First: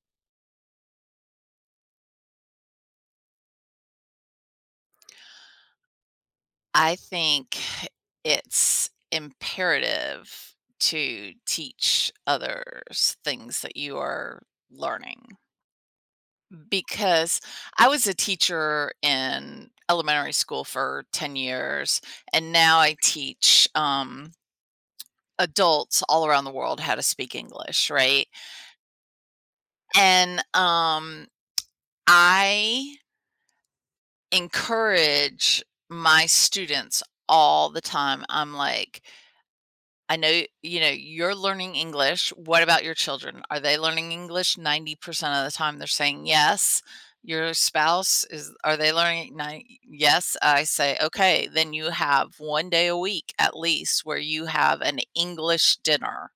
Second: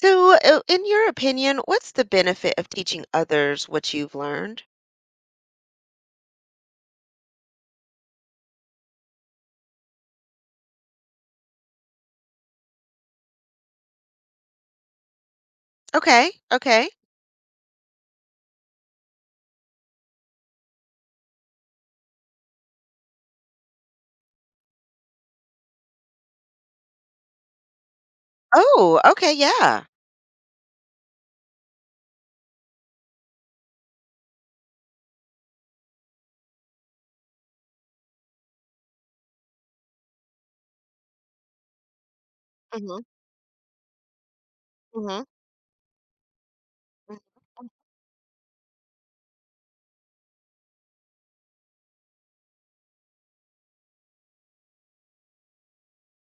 So, in your opinion, what's the benefit of teaching others what you've learned? I think it's imperative to teach others things that you are learning Okay. Okay. because I was a teacher in elementary school for 10 years, and now I teach, adults all around the world how to speak English, right? Oh, okay. Yeah. And, I encourage my students all the time. I'm like I know, you're learning English. What about your Hmm. children? Are they learning English? Hmm. 90% of the time they're saying yes. Your spouse are they learning? Nine, yes. I say, okay, then you have one day a week at least where you have an English dinner.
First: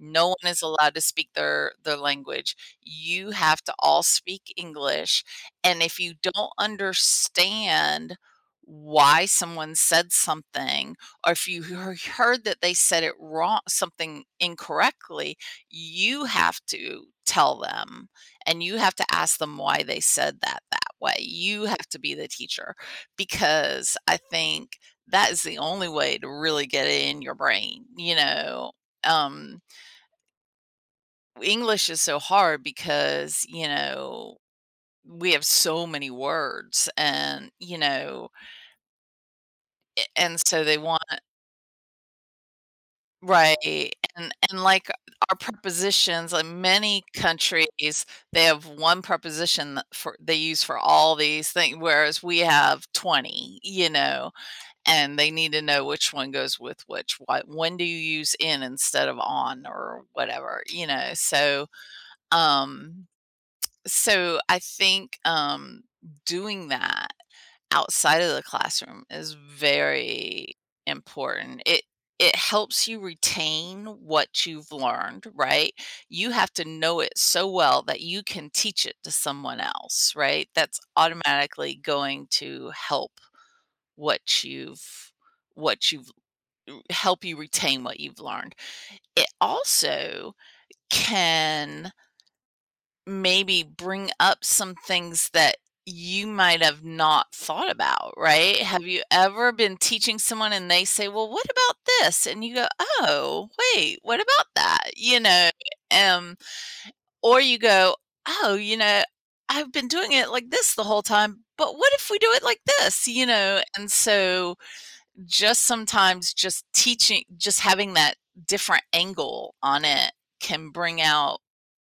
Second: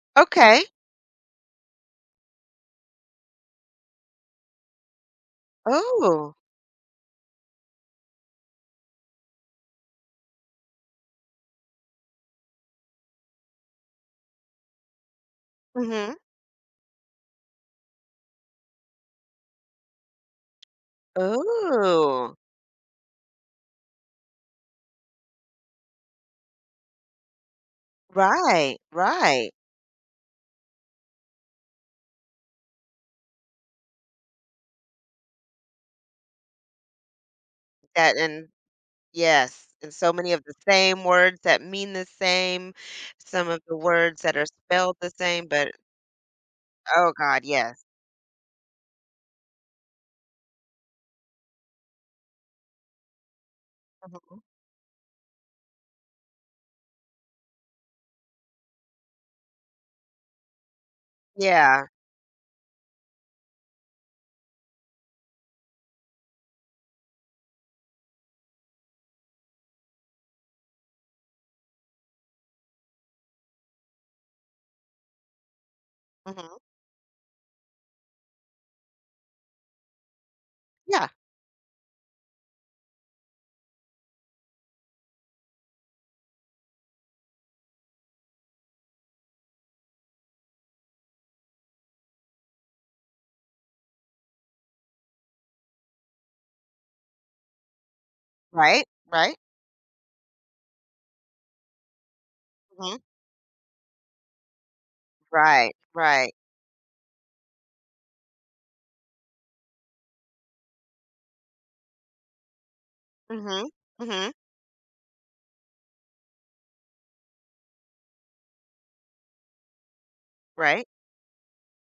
No one is Okay. allowed to speak their language. You have to all speak English. And if you Oh. don't understand why someone said something, or if you heard that they said it wrong, something incorrectly, Hmm. you have to tell them, and you have to ask them why they said that that way. You have to be the Oh. teacher because I think that is the only way to really get it in your brain. Right. Right. Um, English is so hard because, we have so many words, and, you That know, and yes. And so many and of the so they want. same words that mean the same, some of the Right, words and that are and, like, spelled the our same, but prepositions, like, many oh God, yes. countries, they have one preposition that for they use for all these things, whereas we have 20, Hmm. and they need to know which one goes with which, what, when do you use "in" instead of "on" or whatever, you know? So, Yeah. um so I think, doing that outside of the classroom is very important. It helps you retain what you've learned, right? You have Hmm. to know it so well that you can teach it to someone else, right? That's Yeah. automatically going to help what you've what you've help you retain what you've learned. It also can maybe bring up some things that you might have not thought about, right? Have Right. you Right. ever been teaching someone and they say, "Well, what about this?" And you go, Hmm. "Oh, wait, what about that?" Right. Right. um, or you go, "Oh, you know, I've been doing it like this the whole time, but what if we do it like this?" You know, Hmm. and Hmm. so just sometimes just teaching, just having that different angle on it, can Right? bring out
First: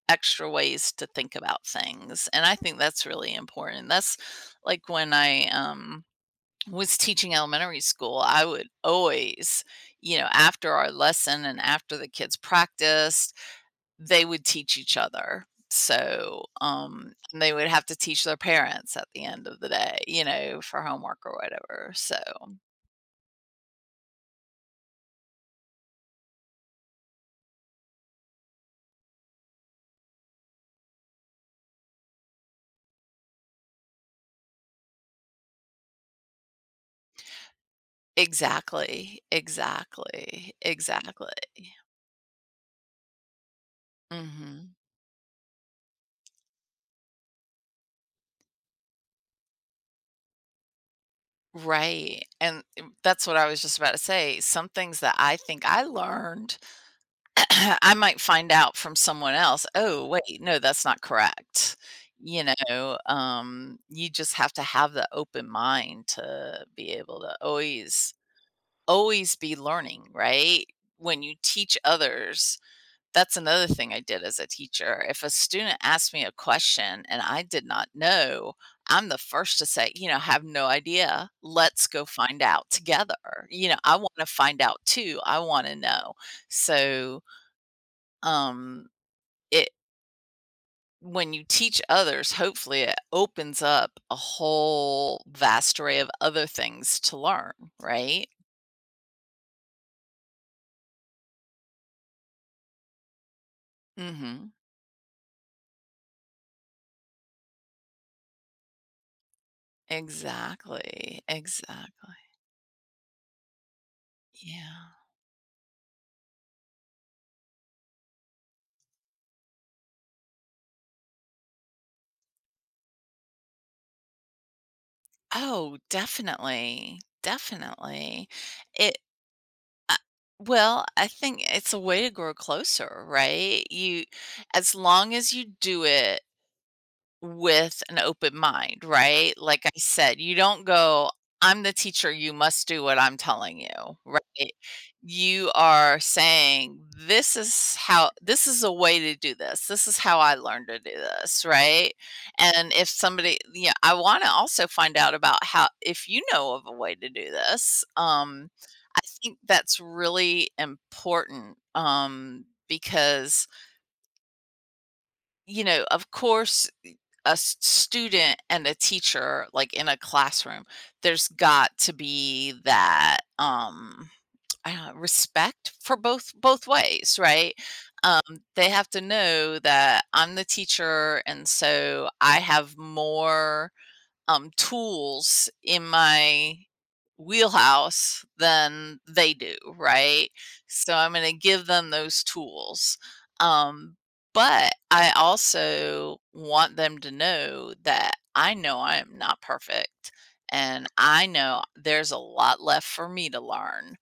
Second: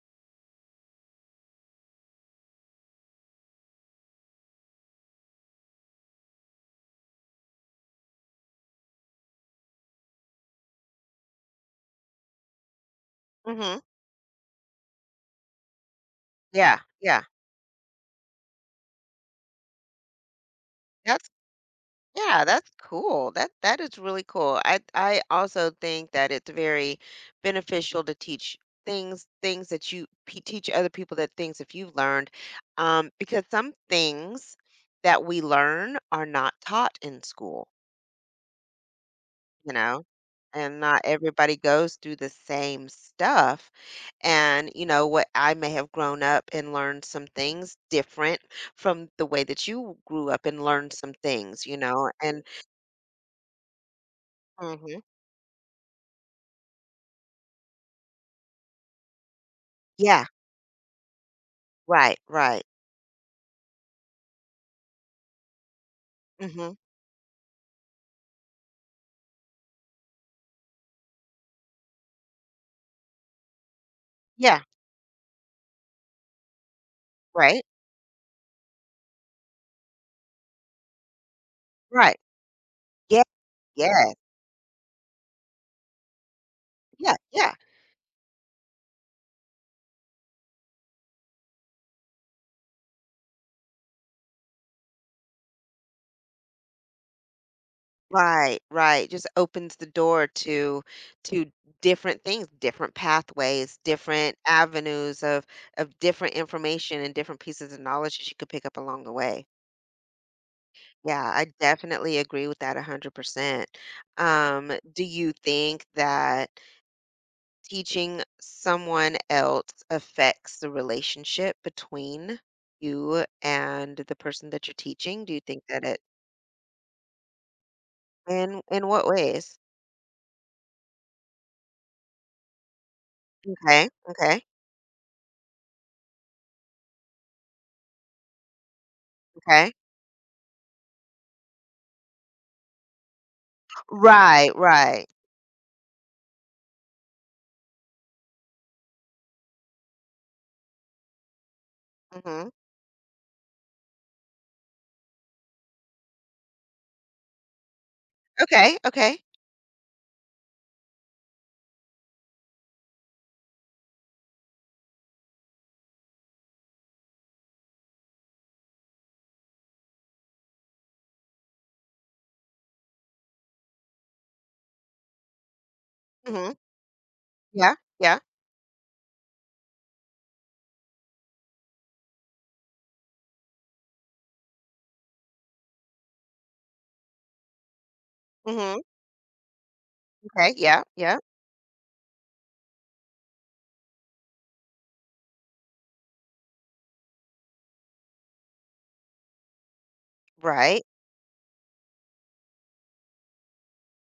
extra ways to think about things. And I think that's really important. That's like when I was teaching elementary school, I would always after our lesson and after the kids practiced, Mhm. they would teach each other. So Yeah, yeah. and they would have to teach their parents at the end of the day, for homework That's or whatever so. yeah, that's cool. That is really cool. I also think that it's very beneficial to teach things things that you pe teach other people that things that you've learned, because some things that we learn are not taught in school. Exactly, You know? exactly, And not exactly. everybody goes through the same stuff. And, Mhm. you know, what I may have grown up and learned some things different from the way that you grew up and learned some things, you know? Right, And and that's what I was just about to say. Some things Mhm. that I think I learned, I might find out from someone else: "Oh, wait, Yeah, no, that's not correct." right, You right. know, you just have to have the open mind to Mhm. be able to always always be learning, right? When you teach others. That's another thing I did as a Yeah, teacher. If a student asked me a question and I right, did not know, I'm the first to say, "have no idea. Let's go right. find out together." Yeah, You know, I yeah, wanna find out too. I wanna know. yeah, So, yeah. um, it when you teach others, hopefully it opens up a whole vast array of other things to learn, right? Right, right, just opens the door to different things, different pathways, different Mhm. avenues of different information and different pieces of knowledge that you could pick up along the way. Exactly, Yeah, I exactly. definitely agree with that 100%. Yeah. Do you think that teaching someone else affects the relationship between you and the person that you're teaching? Do you think Oh, that it definitely, definitely. In It what ways? uh, well, I think it's a way to grow closer, right? Okay, You okay, as long as you do it with an open mind, right? Like I okay. said, you don't go, "I'm the teacher, you must do what I'm telling you," right? Right, right. You are saying, this is a way to do this. This is how I learned to do this," right? Mhm. And if somebody, yeah, I wanna also find out about how, if you know of a way to do this, Okay, I okay. think that's really important, because you know, of course, y a s student and a teacher, like, in a classroom, there's got to be that, I don't know, respect for both Mhm. both ways, right? Yeah, yeah. Um, they have to know that I'm the teacher, and so I have more tools in my wheelhouse Mhm. than they do, right? Okay, yeah, So I'm yeah. going to give them those tools. Um, but I also want them to know that I know I am not perfect, Right. and I know there's a lot left for me to learn.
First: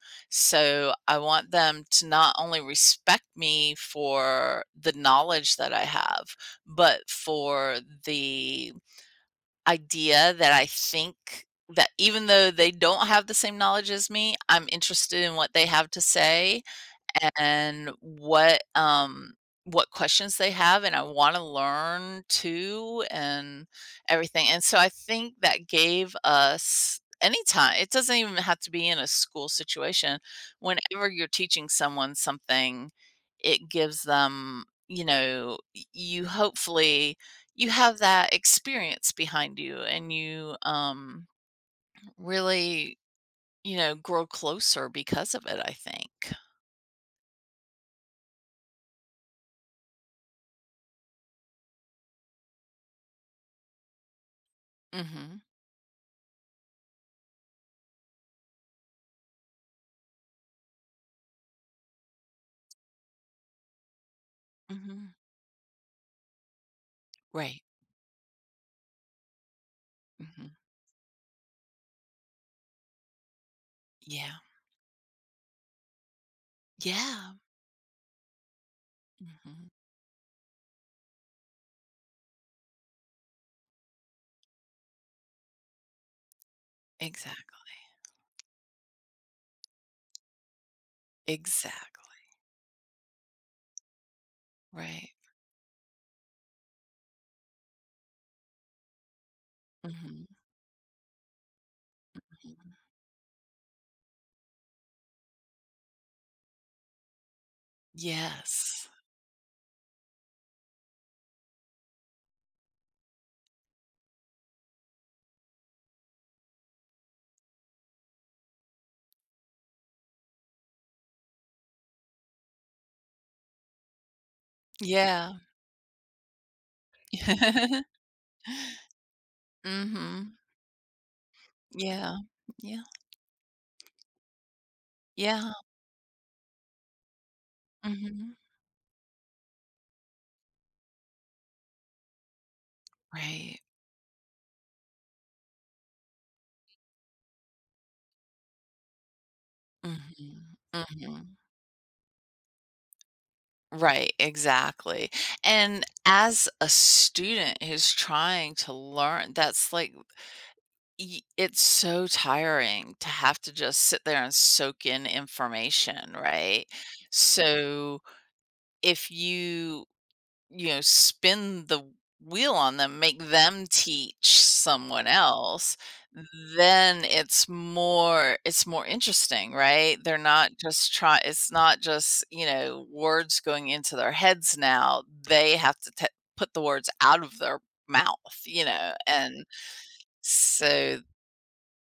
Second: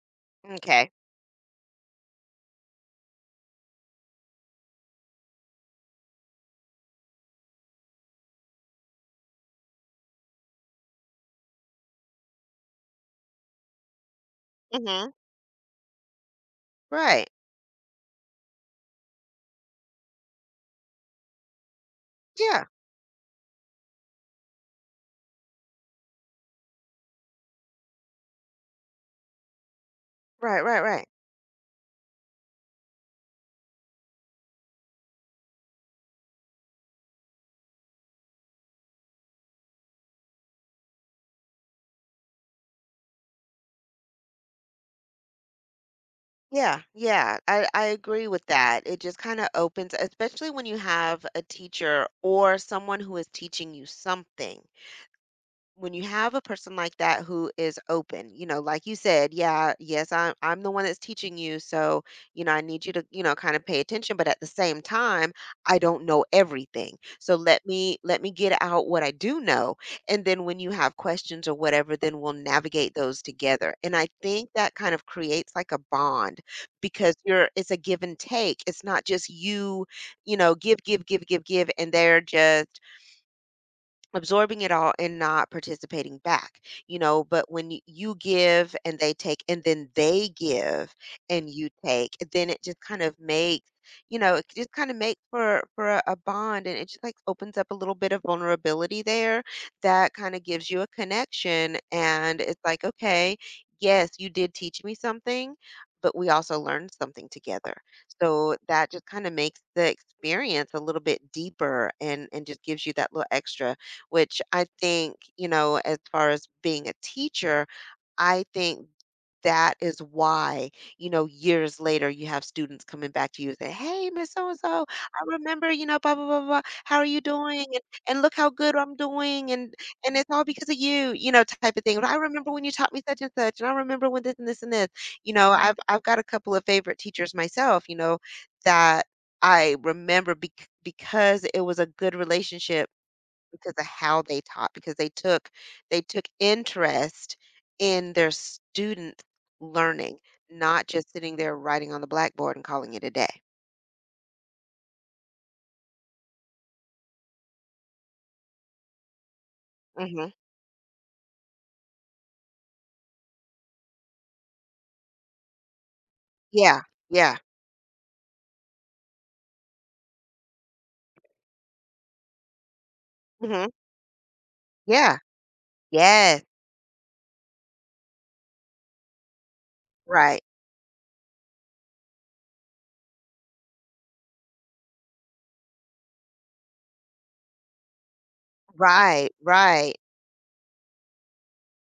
Okay. So I want them to not only respect me for the knowledge that I have, but for the idea that I think that even though they don't have the same knowledge as me, I'm Mhm. interested in what they have to say, Right. and what questions they have, and I wanna learn Yeah. too and everything. And so I think that gave us anytime, it doesn't even have to be in a school situation. Right, right, right. Whenever you're teaching someone something, it gives them, you know, y you hopefully you have that experience behind you, and you, really, grow closer because of it, I think. Yeah, yeah. I agree with that. It just kinda opens, especially when you have a teacher or someone who is teaching you something. Mhm. When you have a person like that who is open, like you said, yeah, yes, I'm the one that's teaching you, so I need you to, kind of pay attention, but at the same Mhm. time, I don't know everything. So Right. let me get out what I do know, and Mhm. then when you have questions or whatever, then we'll navigate those together. And I Yeah. think that kind of creates like a bond because Yeah. you're it's a give and take. It's not just Mhm. you, give give give give give, and they're just absorbing it all and not participating back. But Exactly. when you give and they take, and then they give and you take, Exactly. then it just kind of makes Right. For a bond. And it just like opens up a little bit of vulnerability there that Mhm, kind of gives you a connection, and mhm. it's like, okay, yes, you did teach me something, but we also learned something together, so Yes. that just kind of makes the experience a little bit deeper and just gives you that little extra, which I think, as far as being a teacher, I think that is why, years later you have students coming back to you and say, "Hey, Miss So and so, I Yeah. remember, blah blah blah blah. How are you doing?" And look how good I'm doing, and it's Mhm. all because of you, type of thing. Yeah. I remember when you Yeah. taught me such and such, and I remember when this and this and this. Yeah. I've got a couple of favorite teachers myself, Mhm. that I remember because it was a good relationship Right. because of how they taught, because they took interest in their students learning, Mhm. not just sitting Mhm. there writing on the blackboard and calling it a day. Right, exactly. And as a student who's trying to learn, that's like, Mhm. Y it's so tiring to have to just sit there and soak in information, right? Yeah, yeah. So, if you, spin the wheel on them, make them Mhm. teach someone Yeah. else, Yes. then it's more interesting, right? They're Right. not just try, it's not just, words going into their heads now. They have to t put the words out of their mouth, you know? Right, And right. so,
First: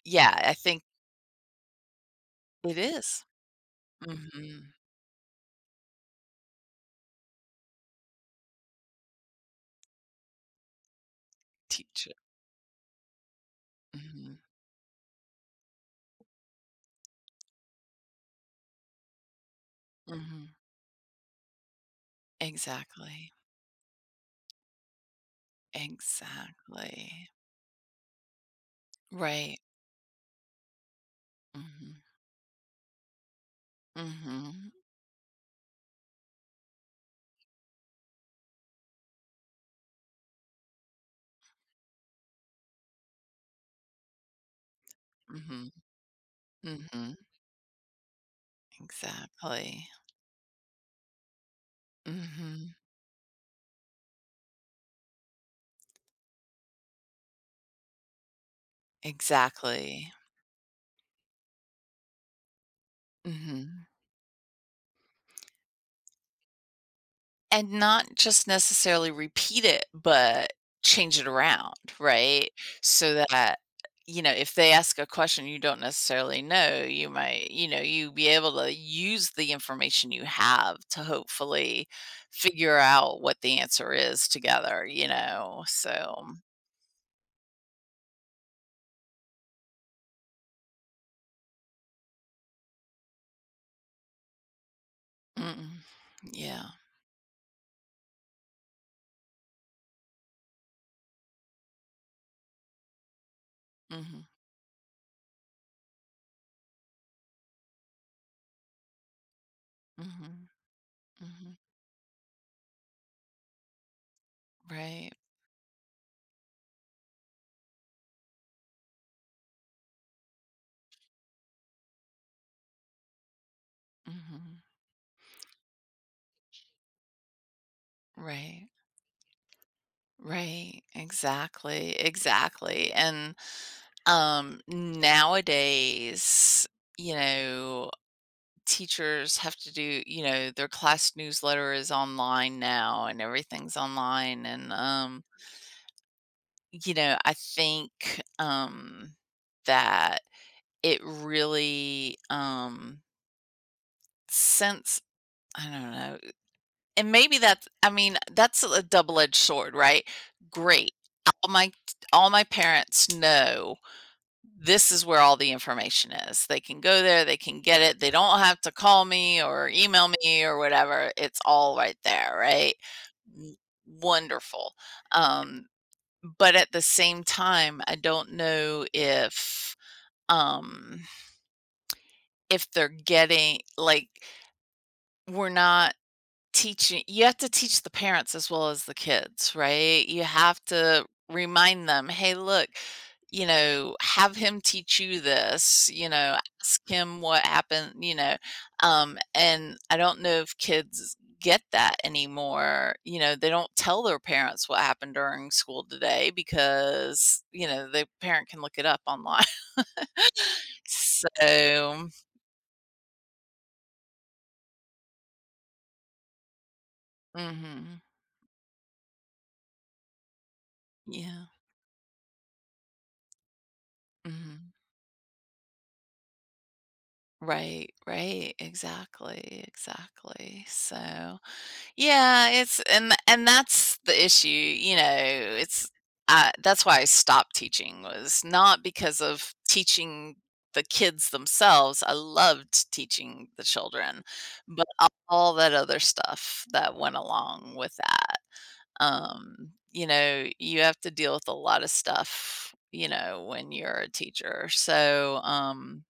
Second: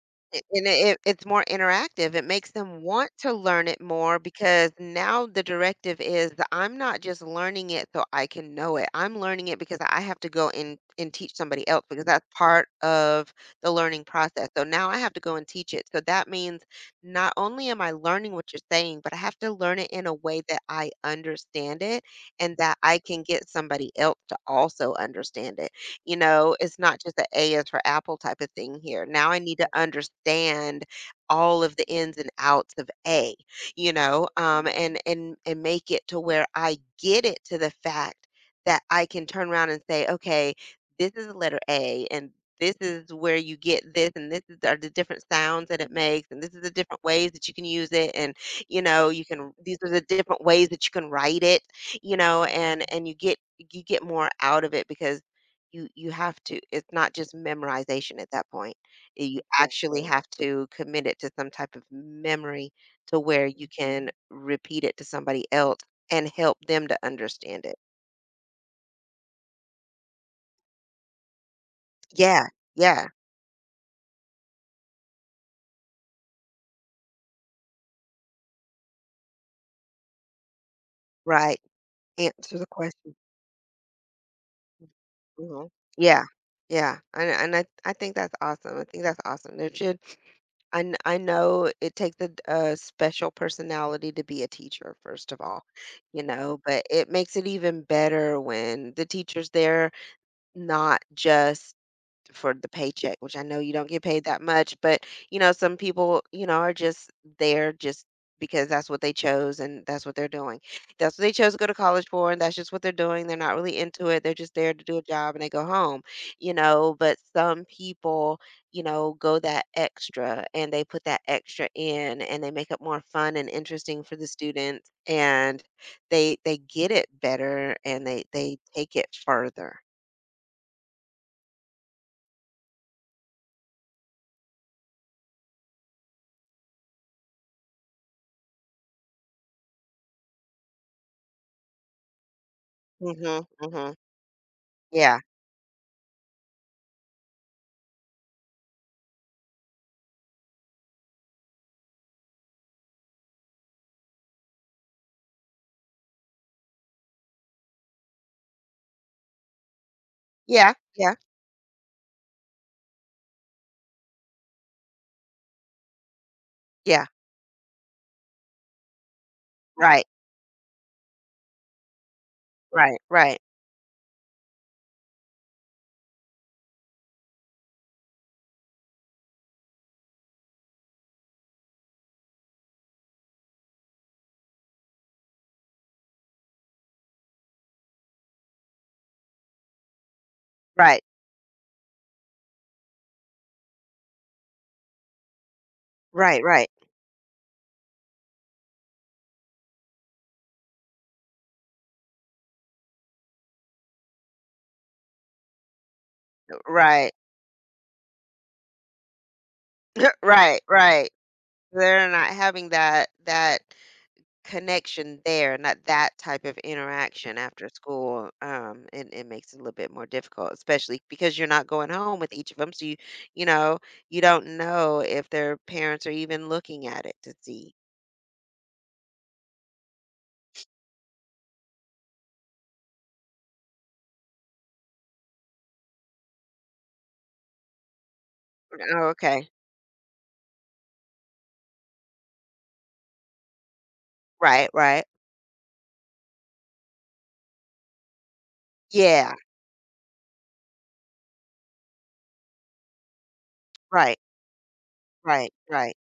yeah, I I and think it it's more interactive. It makes it them want is. to learn it more, because Mhm. now the directive is that I'm not just learning it so I can know it, I'm learning it because I have to go and teach somebody else, because Teach it. that's part of the learning Mhm. process. So now I have to go and teach it, so that means not only am I learning what you're saying, but I have to learn it in a way Mhm. that I understand it and that I can Exactly. get somebody else to also understand it. It's not just the Exactly. A is for apple type of thing here. Now I Right. need to understand all of the Mhm. ins and outs of A, you know, um, Mhm. and and and make it to where I get it to the fact that I can turn around and say, okay, this is the letter A, and this is where you get this, and are the different sounds Mhm. that it makes, and this is the different Mhm. ways that you can use it, and you know, you can these Exactly. are the different ways that you can write it, you know, Mhm. and and you get more out of it because you have to, it's not just memorization at that point. You actually Exactly. Exactly. have to commit it to some type of memory to where you Mhm. Mhm. can repeat it to somebody else and help them to understand And it. not just necessarily repeat it, but change it around, Yeah, right? yeah, So that, if they ask a question you don't necessarily know, you might, you be able to use the information you have to right. hopefully Answer the figure question. out what the answer is together, you know? Mhm. Yeah, So, yeah, and I think that's awesome. I think that's awesome. There should I kn I know it takes a special personality to be a teacher, first of all, mm, you know, yeah. but it makes it even better when the teacher's there, not just for the paycheck, which I know you don't get paid Mhm. that much, but some people, are just there just because that's what they chose and that's what they're Mhm. doing. That's what they chose Mhm. to go to college for, and that's just what they're doing. They're not really into it. They're just there to do a Right. job and they go home, but some people, go that extra and they put that extra in, and they make it more fun and interesting for the Mhm. students, and they get it better and they Right. take it further. Right. Exactly. Exactly. And nowadays, you know, teachers have to do, their class newsletter is online now, and Mhm, everything's mhm. online. And, Yeah, I think that it really, since, I don't know, and maybe that's, I mean, that's a double edged sword, right? yeah, Great. yeah, All my all my parents know this is where all the information is. They can go yeah. there, they can get it. They don't have to call me or Right, email me or whatever. It's all right there, right? right, right, W- Wonderful. Um, but at the same time, I don't know um if they're getting, like, we're not teaching. You have to teach the parents as well as the kids, right? You have right, to remind them, "Hey, look, you know, have him teach you this, you know, right, right, ask him what happened, you know." And I don't know if kids get that anymore. You know, they don't tell their parents what happened during school today right, because, the parent can look it up online. right, right. So They're not having that connection there, not that type of interaction after mhm. school. And it makes it a little bit more difficult, especially because Yeah. you're not going home with each of them, so you know, you don't Mhm. know if their parents are even looking at it to see. Right, right, exactly, exactly. So, yeah, it's, and and that's the issue, you know, it's I, that's why I stopped teaching, was not Oh, because okay. of teaching the kids themselves. I loved teaching the children, Right, but right. All that other stuff that went along with that. Yeah, You know, you have to deal with a lot of stuff, when you're a right, teacher. So, right, right.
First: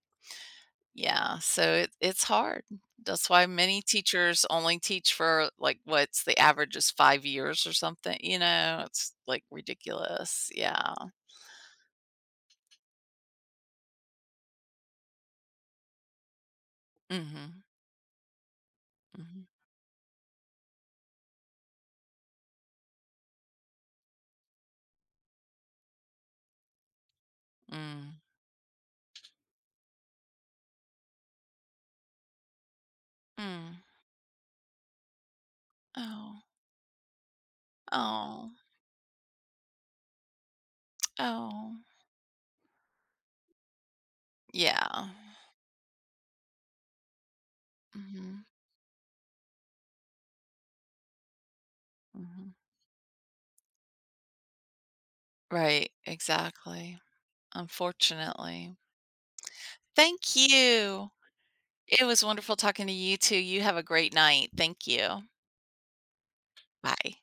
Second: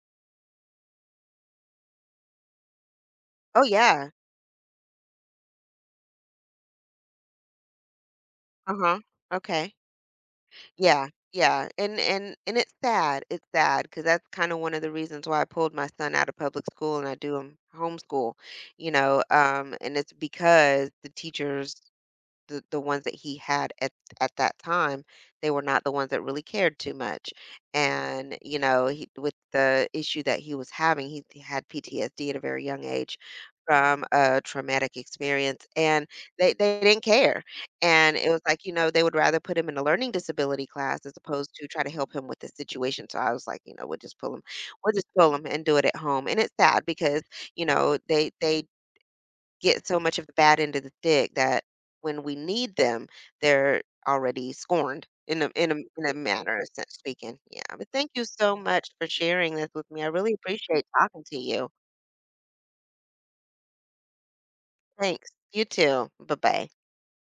yeah, so it's hard. That's why Oh many yeah. teachers only teach for, like, what's the average, is 5 years or something, Uh-huh. it's like Okay. ridiculous. Yeah. Yeah, yeah, and and it's sad. It's sad because that's kind of one of the reasons why I pulled my son out of public school and I do him Mhm. homeschool. Mhm. And it's because the ones that he had at that time, they were not the ones that really cared too much. Mm. And with the issue that he was having, he had PTSD at a very young age Mm. from a traumatic experience, and Oh. they didn't care. And it was Oh. like, they would rather put him in a learning disability class as opposed to Oh. try to help him with the situation, so I was like, we'll just pull him we'll Yeah. just pull him and do it at home. And it's sad because they Mhm. they get so much of the bad end of the stick that when we Mhm. need them, they're already scorned in a in a Right, in a manner of sense exactly. speaking. Yeah. But thank you so Unfortunately. much for sharing this with me. I really Thank appreciate you. talking to you. It was wonderful talking to you too. You have a great night. Thank you. Thanks. You too. Bye bye. Bye.